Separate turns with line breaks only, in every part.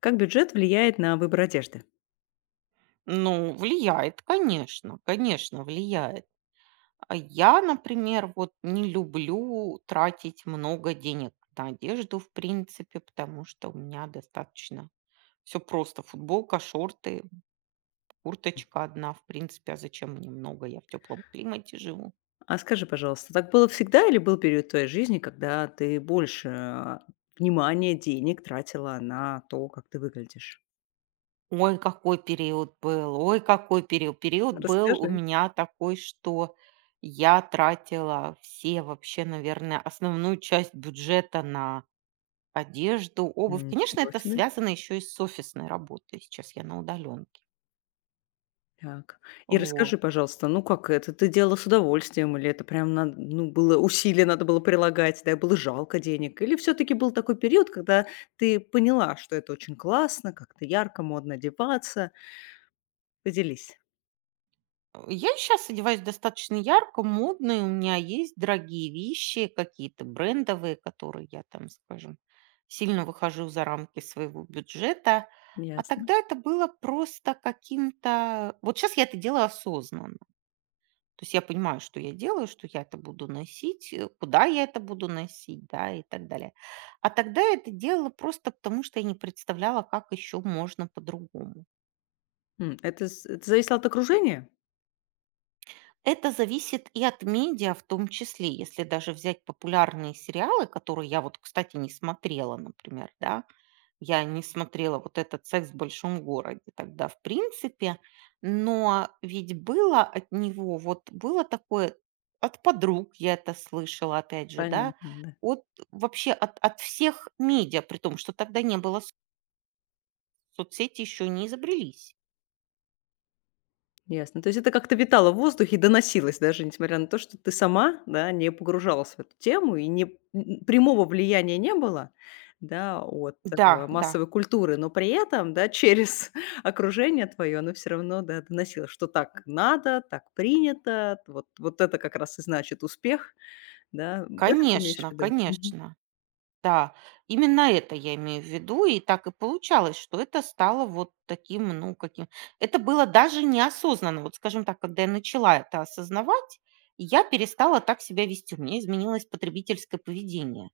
Как бюджет влияет на выбор одежды?
Ну, влияет, конечно, конечно, влияет. А я, например, вот не люблю тратить много денег на одежду, в принципе, потому что у меня достаточно все просто. Футболка, шорты, курточка одна, в принципе, а зачем мне много? Я в теплом климате живу.
А скажи, пожалуйста, так было всегда или был период твоей жизни, когда ты больше внимания, денег тратила на то, как ты выглядишь?
Ой, какой период был, ой, какой период. Период был у
Расскажи.
меня такой, что я тратила все вообще, наверное, основную часть бюджета на одежду, обувь. Конечно,
Ничего
это
себе.
связано еще и с офисной работой. Сейчас я на удаленке.
Так. И
Вот.
расскажи, пожалуйста, ну как это ты делала с удовольствием, или это прям надо, ну, было усилие надо было прилагать, да, было жалко денег, или все-таки был такой период, когда ты поняла, что это очень классно, как-то ярко, модно одеваться? Поделись.
Я сейчас одеваюсь достаточно ярко, модно, и у меня есть дорогие вещи, какие-то брендовые, которые я там, скажем, сильно выхожу за рамки своего бюджета. А
Ясно.
тогда это было просто каким-то. Вот сейчас я это делаю осознанно. То есть я понимаю, что я делаю, что я это буду носить, куда я это буду носить, да, и так далее. А тогда я это делала просто потому, что я не представляла, как еще можно по-другому.
Это зависело от окружения?
Это зависит и от медиа в том числе. Если даже взять популярные сериалы, которые я вот, кстати, не смотрела, например, да, я не смотрела вот этот "Секс в большом городе" тогда, в принципе. Но ведь было от него, вот было такое от подруг, я это слышала, опять же, да,
Понятно, да.
от вообще от всех медиа, при том, что тогда не было с соцсети еще не изобрелись.
Ясно. То есть это как-то витало в воздухе и доносилось, даже несмотря на то, что ты сама, да, не погружалась в эту тему и не м, прямого влияния не было, да, от,
Да, да,
массовой культуры, но при этом, да, через окружение твое оно все равно, да, доносило, что так надо, так принято, вот это как раз и значит успех, да. Это ты имеешь в
конечно,
виду?
конечно. Да, именно это я имею в виду. И так и получалось, что это стало вот таким, ну, каким это было даже неосознанно. Вот, скажем так, когда я начала это осознавать, я перестала так себя вести. У меня изменилось потребительское поведение.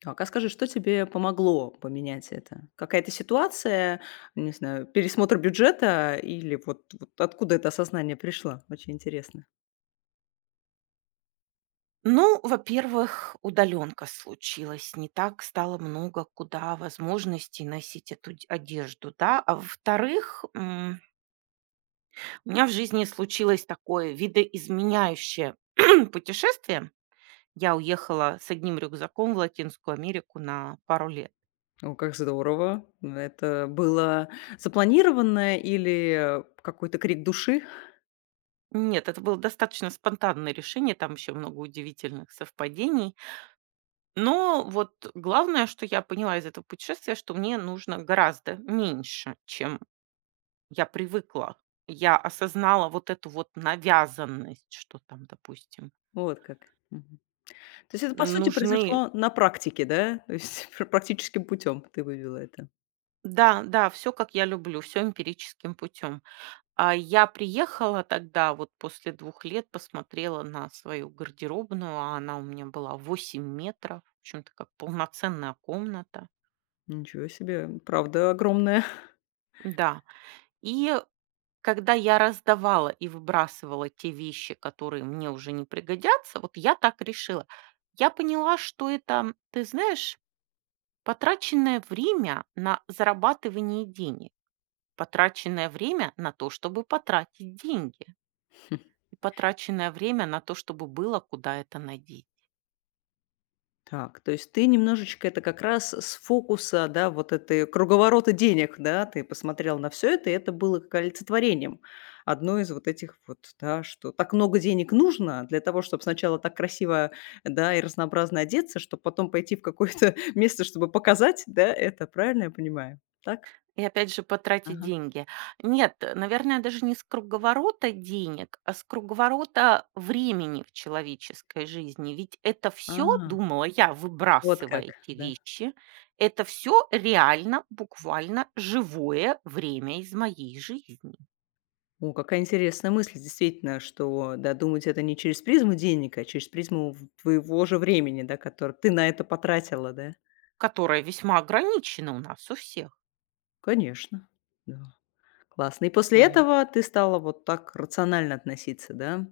Так, а скажи, что тебе помогло поменять это? Какая-то ситуация, не знаю, пересмотр бюджета или вот откуда это осознание пришло? Очень интересно.
Ну, во-первых, удалёнка случилась. Не так стало много куда возможностей носить эту дь одежду, да. А во-вторых, у меня в жизни случилось такое видоизменяющее путешествие. Я уехала с одним рюкзаком в Латинскую Америку на пару лет.
О, как здорово. Это было запланированное или какой-то крик души?
Нет, это было достаточно спонтанное решение, там еще много удивительных совпадений. Но вот главное, что я поняла из этого путешествия, что мне нужно гораздо меньше, чем я привыкла. Я осознала вот эту вот навязанность, что там, допустим,
Вот как. Мгм. То есть это, по сути,
нужны.
произошло на практике, да? То есть практическим путем ты вывела это.
Да, да, все как я люблю, все эмпирическим путем. А я приехала тогда, вот после 2 лет, посмотрела на свою гардеробную, а она у меня была 8 метров, в общем-то, как полноценная комната.
Ничего себе, правда огромная.
Да. И когда я раздавала и выбрасывала те вещи, которые мне уже не пригодятся, вот я так решила. Я поняла, что это, ты знаешь, потраченное время на зарабатывание денег, потраченное время на то, чтобы потратить деньги. И потраченное время на то, чтобы было куда это надеть.
Так, то есть ты немножечко это как раз с фокуса, да, вот этой круговорота денег, да, ты посмотрел на все это, и это было как олицетворением одной из вот этих вот, да, что так много денег нужно для того, чтобы сначала так красиво, да, и разнообразно одеться, чтобы потом пойти в какое-то место, чтобы показать, да, это. Правильно я понимаю? Так?
И опять же потратить
Ага.
деньги. Нет, наверное, даже не с круговорота денег, а с круговорота времени в человеческой жизни. Ведь это все,
А,
думала я,
вот
выбрасывая
как.
эти
Да.
вещи, это все реально, буквально живое время из моей жизни,
О, какая интересная мысль, действительно, что, да, думать это не через призму денег, а через призму в твоего же времени, да, которое ты на это потратила, да?
которое весьма ограничено у нас у всех.
Конечно, да. Классно. И после этого ты стала вот так рационально относиться, да,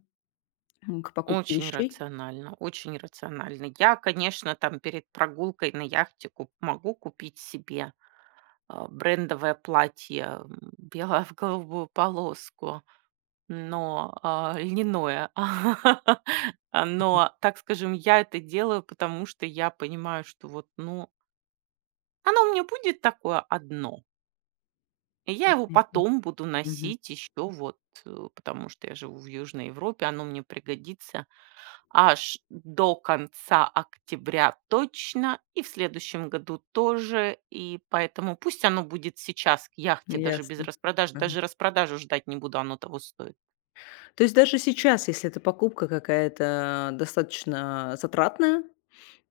к покупке
Очень
вещей?
рационально, очень рационально. Я, конечно, там перед прогулкой на яхте куп- могу купить себе брендовое платье белое в голубую полоску, но льняное.
Мгм.
Но, так скажем, я это делаю, потому что я понимаю, что вот, ну, оно у меня будет такое одно. И я его
Понятно.
потом буду
Мгм.
носить еще вот, потому что я живу в Южной Европе, оно мне пригодится аж до конца октября точно, и в следующем году тоже. И поэтому пусть оно будет сейчас к яхте, даже без
Ясно.
распродаж,
Мгм.
даже распродажу ждать не буду, оно того стоит.
То есть даже сейчас, если эта покупка какая-то достаточно затратная.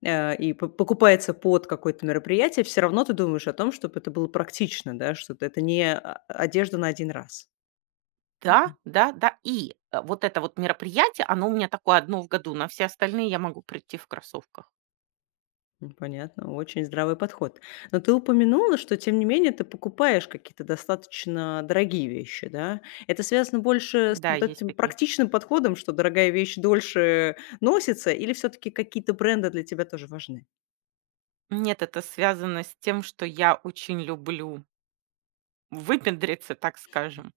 Э, и п покупается под какое-то мероприятие, все равно ты думаешь о том, чтобы это было практично, да, что т это не одежда на один раз.
Да, да, да. И вот это вот мероприятие, оно у меня такое одно в году. На все остальные я могу прийти в кроссовках.
Ну, понятно, очень здравый подход. Но ты упомянула, что, тем не менее, ты покупаешь какие-то достаточно дорогие вещи, да? Это связано больше с
Да,
вот
есть
этим
такие.
практичным подходом, что дорогая вещь дольше носится, или все таки какие-то бренды для тебя тоже важны?
Нет, это связано с тем, что я очень люблю выпендриться, так скажем.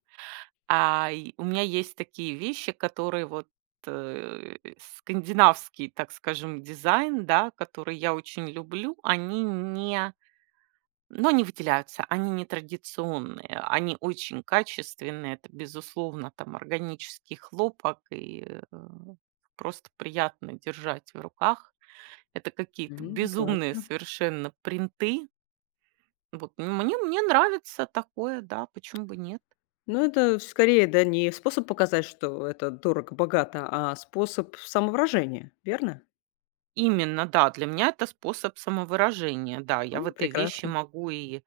И у меня есть такие вещи, которые вот, э, скандинавский, так скажем, дизайн, да, который я очень люблю, они не но они выделяются, они не традиционные, они очень качественные. Это, безусловно, там органический хлопок и, э, просто приятно держать в руках. Это какие-то безумные
Классно.
совершенно принты. Вот мне нравится такое, да, почему бы нет?
Ну, это скорее, да, не способ показать, что это дорого-богато, а способ самовыражения, верно?
Именно, да, для меня это способ самовыражения. Да, я в этой вещи
Прекрасно.
могу и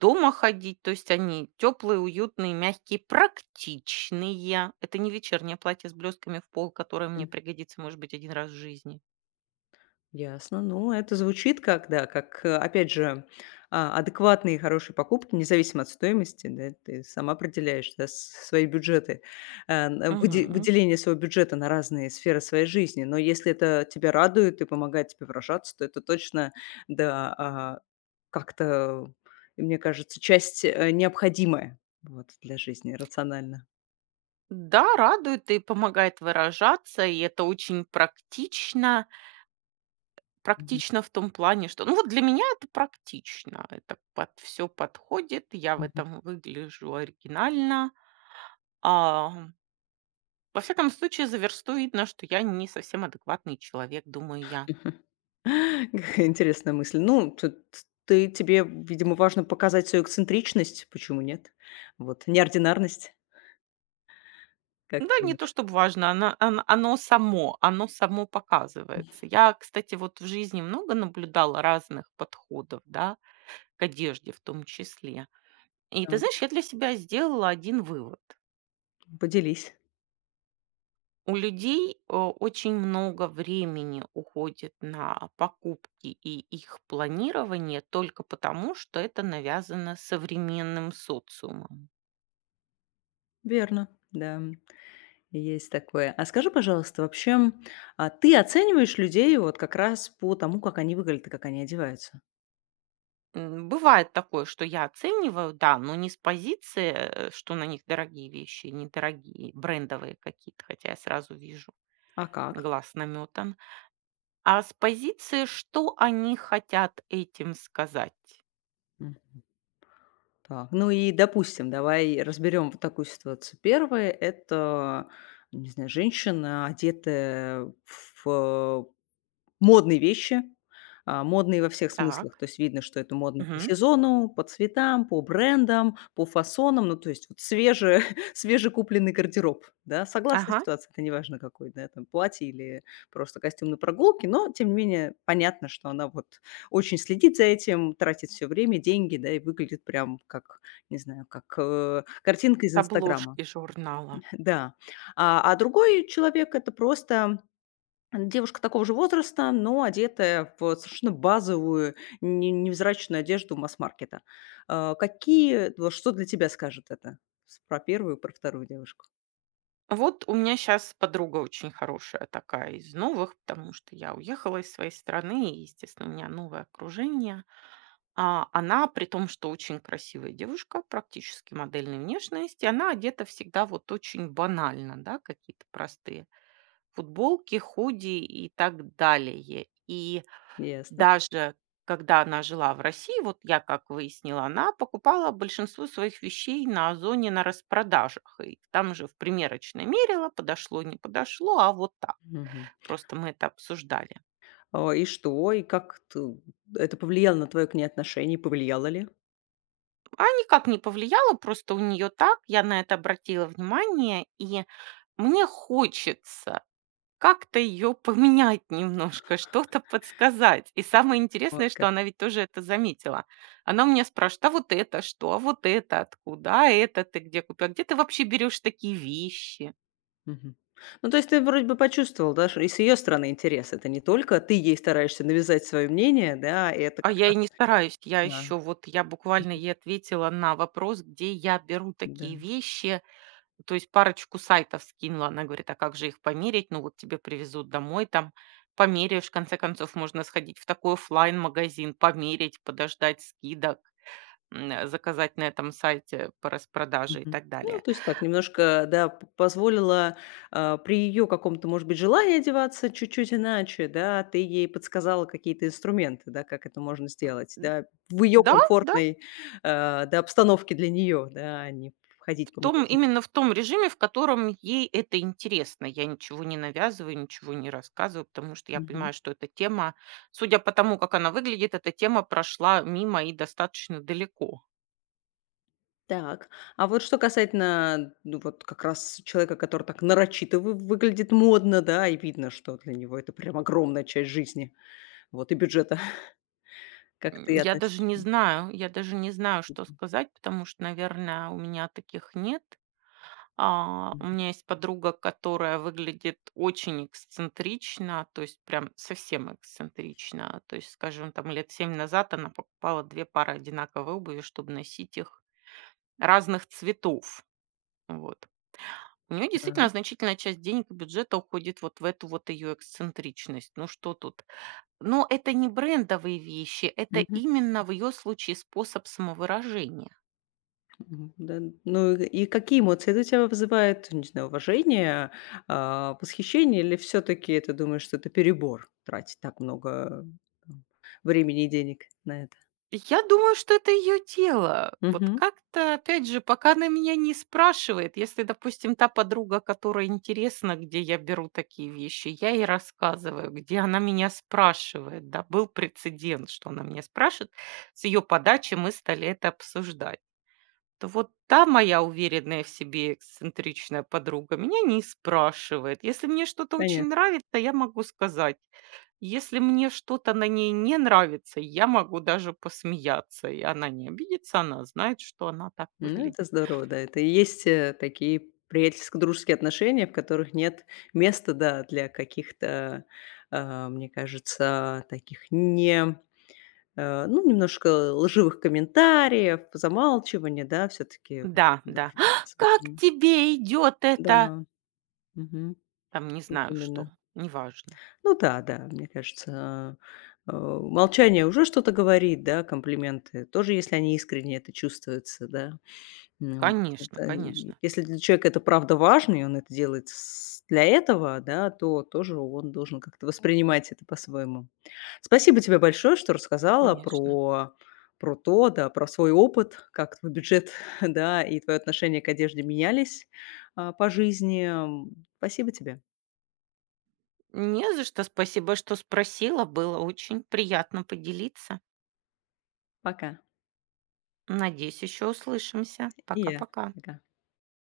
дома ходить, то есть они теплые, уютные, мягкие, практичные. Это не вечернее платье с блестками в пол, которое мне
М,
пригодится, может быть, один раз в жизни.
ясно. Ну, это звучит как, да, как, опять же, адекватные и хорошие покупки, независимо от стоимости, да, ты сама определяешь, да, с свои бюджеты, э, н выде
Мгм.
выделение своего бюджета на разные сферы своей жизни. Но если это тебя радует и помогает тебе выражаться, то это точно, да, а Как-то, мне кажется, часть, необходимая вот для жизни рационально.
Да, радует и помогает выражаться, и это очень практично.
Мгм,
Практично в том плане, что, ну вот для меня это практично, это под все подходит, я в
мгм, мгм.
этом выгляжу оригинально. Во всяком случае, за версту видно, что я не совсем адекватный человек, думаю я.
Какая интересная мысль. Ну, т т ты тебе, видимо, важно показать свою эксцентричность, почему нет? Вот, неординарность, как ты
Да, не то
думаешь?
чтобы важно, оно само, оно само показывается. Я, кстати, вот в жизни много наблюдала разных подходов, да, к одежде в том числе. И ты
Так.
знаешь, я для себя сделала один вывод.
Поделись.
У людей очень много времени уходит на покупки и их планирование только потому, что это навязано современным социумом.
Верно, да, есть такое. А скажи, пожалуйста, вообще, а ты оцениваешь людей вот как раз по тому, как они выглядят и как они одеваются?
Бывает такое, что я оцениваю, да, но не с позиции, что на них дорогие вещи, недорогие, брендовые какие-то, хотя я сразу вижу,
А как?
глаз наметан, а с позиции, что они хотят этим сказать.
Так, ну и, допустим, давай разберем вот такую ситуацию. Первое — это, не знаю, женщина, одетая в модные вещи, модные во всех смыслах.
Так,
То есть видно, что это модно по
мгм,
сезону, по цветам, по брендам, по фасонам. Ну, то есть вот свежее, свежекупленный гардероб, да. Согласна,
ага,
ситуация, это неважно какой, да, там платье или просто костюм на прогулке, но тем не менее понятно, что она вот очень следит за этим, тратит все время, деньги, да, и выглядит прям как, не знаю, как, картинка из «Инстаграма».
обложки журнала.
Да. А другой человек — это просто девушка такого же возраста, но одетая в совершенно базовую, не невзрачную одежду масс-маркета. Какие вот что для тебя скажет это? С про первую, про вторую девушку?
Вот у меня сейчас подруга очень хорошая такая из новых, потому что я уехала из своей страны, и, естественно, у меня новое окружение. Она, при том, что очень красивая девушка, практически модельной внешности, она одета всегда вот очень банально, да, какие-то простые футболки, худи и так далее. И
Ясно.
даже когда она жила в России, вот я как выяснила, она покупала большинство своих вещей на Озоне на распродажах. И там же в примерочной мерила, подошло, не подошло, а вот так.
Мгм.
Просто мы это обсуждали.
А, и что? И как ты это повлияло на твое к ней отношение? Повлияло ли?
А никак не повлияло, просто у нее так. Я на это обратила внимание, и мне хочется как-то ее поменять немножко, что-то подсказать. И самое
Вот
интересное, что
как.
она ведь тоже это заметила. Она у меня спрашивает, а вот это что, а вот это откуда, а это ты где купила, где ты вообще берешь такие вещи?
Мгм. Ну, то есть ты вроде бы почувствовал, да, ш и с ее стороны интерес. Это не только ты ей стараешься навязать свое мнение, да, и это
А
как
я и не
раз
стараюсь, я
да,
еще вот, я буквально ей ответила на вопрос, где я беру такие
да.
вещи. То есть парочку сайтов скинула. Она говорит: "А как же их померить?" Ну, вот тебе привезут домой, там померяешь. В конце концов, можно сходить в такой оффлайн-магазин, померить, подождать скидок, заказать на этом сайте по распродаже и
Мгм.
так
Ну,
далее.
то есть так, немножко, да, п позволила, при ее каком-то, может быть, желании одеваться чуть-чуть иначе, да, ты ей подсказала какие-то инструменты, да, как это можно сделать,
Н
да, в ее
да, да,
комфортной, да, обстановке для нее, да, а не
в
ходить по
том
магазинам.
именно в том режиме, в котором ей это интересно. Я ничего не навязываю, ничего не рассказываю, потому что я
Мгм.
понимаю, что эта тема, судя по тому, как она выглядит, эта тема прошла мимо и достаточно далеко.
Так, а вот что касательно, ну, вот как раз человека, который так нарочито вы выглядит модно, да, и видно, что для него это прям огромная часть жизни, вот, и бюджета. Как ты
Я даже
относишься
не
к
знаю, я даже не знаю, что
этому?
сказать, потому что, наверное, у меня таких нет. У
Мгм.
меня есть подруга, которая выглядит очень эксцентрично, то есть прям совсем эксцентрично. То есть, скажем, там лет семь назад она покупала 2 пары одинаковой обуви, чтобы носить их разных цветов. Вот. У нее действительно
Так.
значительная часть денег и бюджета уходит вот в эту вот ее эксцентричность. Ну что тут но это не брендовые вещи, это именно в ее случае способ самовыражения.
Мгм, да. Ну, и какие эмоции это у тебя вызывает? Не знаю, уважение, восхищение или все таки ты думаешь, что это перебор — тратить так много, там, времени и денег на это?
Я думаю, что это ее дело. Вот
Мгм.
как-то, опять же, пока она меня не спрашивает, если, допустим, та подруга, которая интересна, где я беру такие вещи, я ей рассказываю, где она меня спрашивает, да, был прецедент, что она меня спрашивает, с ее подачи мы стали это обсуждать. То вот та моя уверенная в себе эксцентричная подруга меня не спрашивает. Если мне что-то очень
Понятно.
нравится, я могу сказать. Если мне что-то на ней не нравится, я могу даже посмеяться. И она не обидится, она знает, что она так
Ну, это
выглядит.
здорово, да. Это и есть, такие приятельско-дружеские отношения, в которых нет места, да, для каких-то, мне кажется, таких не ну, немножко лживых комментариев, замалчивания, да, все таки
Да, да. «А, как тебе идет это?
да, мгм.
Там не
Вот
знаю что,
именно.
неважно.
Ну да, да, мне кажется, э, э, молчание уже что-то говорит, да, комплименты тоже, если они искренние, это чувствуется, да. Ну вот
Конечно,
это и
конечно,
если для человека это правда важно, и он это делает с для этого, да, то тоже он должен как-то воспринимать это по-своему. Спасибо тебе большое, что рассказала
конечно.
про про то, да, про свой опыт, как твой бюджет, да, и твоё отношение к одежде менялись, по жизни. Спасибо тебе.
Не за что, спасибо, что спросила. Было очень приятно поделиться.
Пока.
Надеюсь, еще услышимся.
И я.
Пока-пока.
Пока.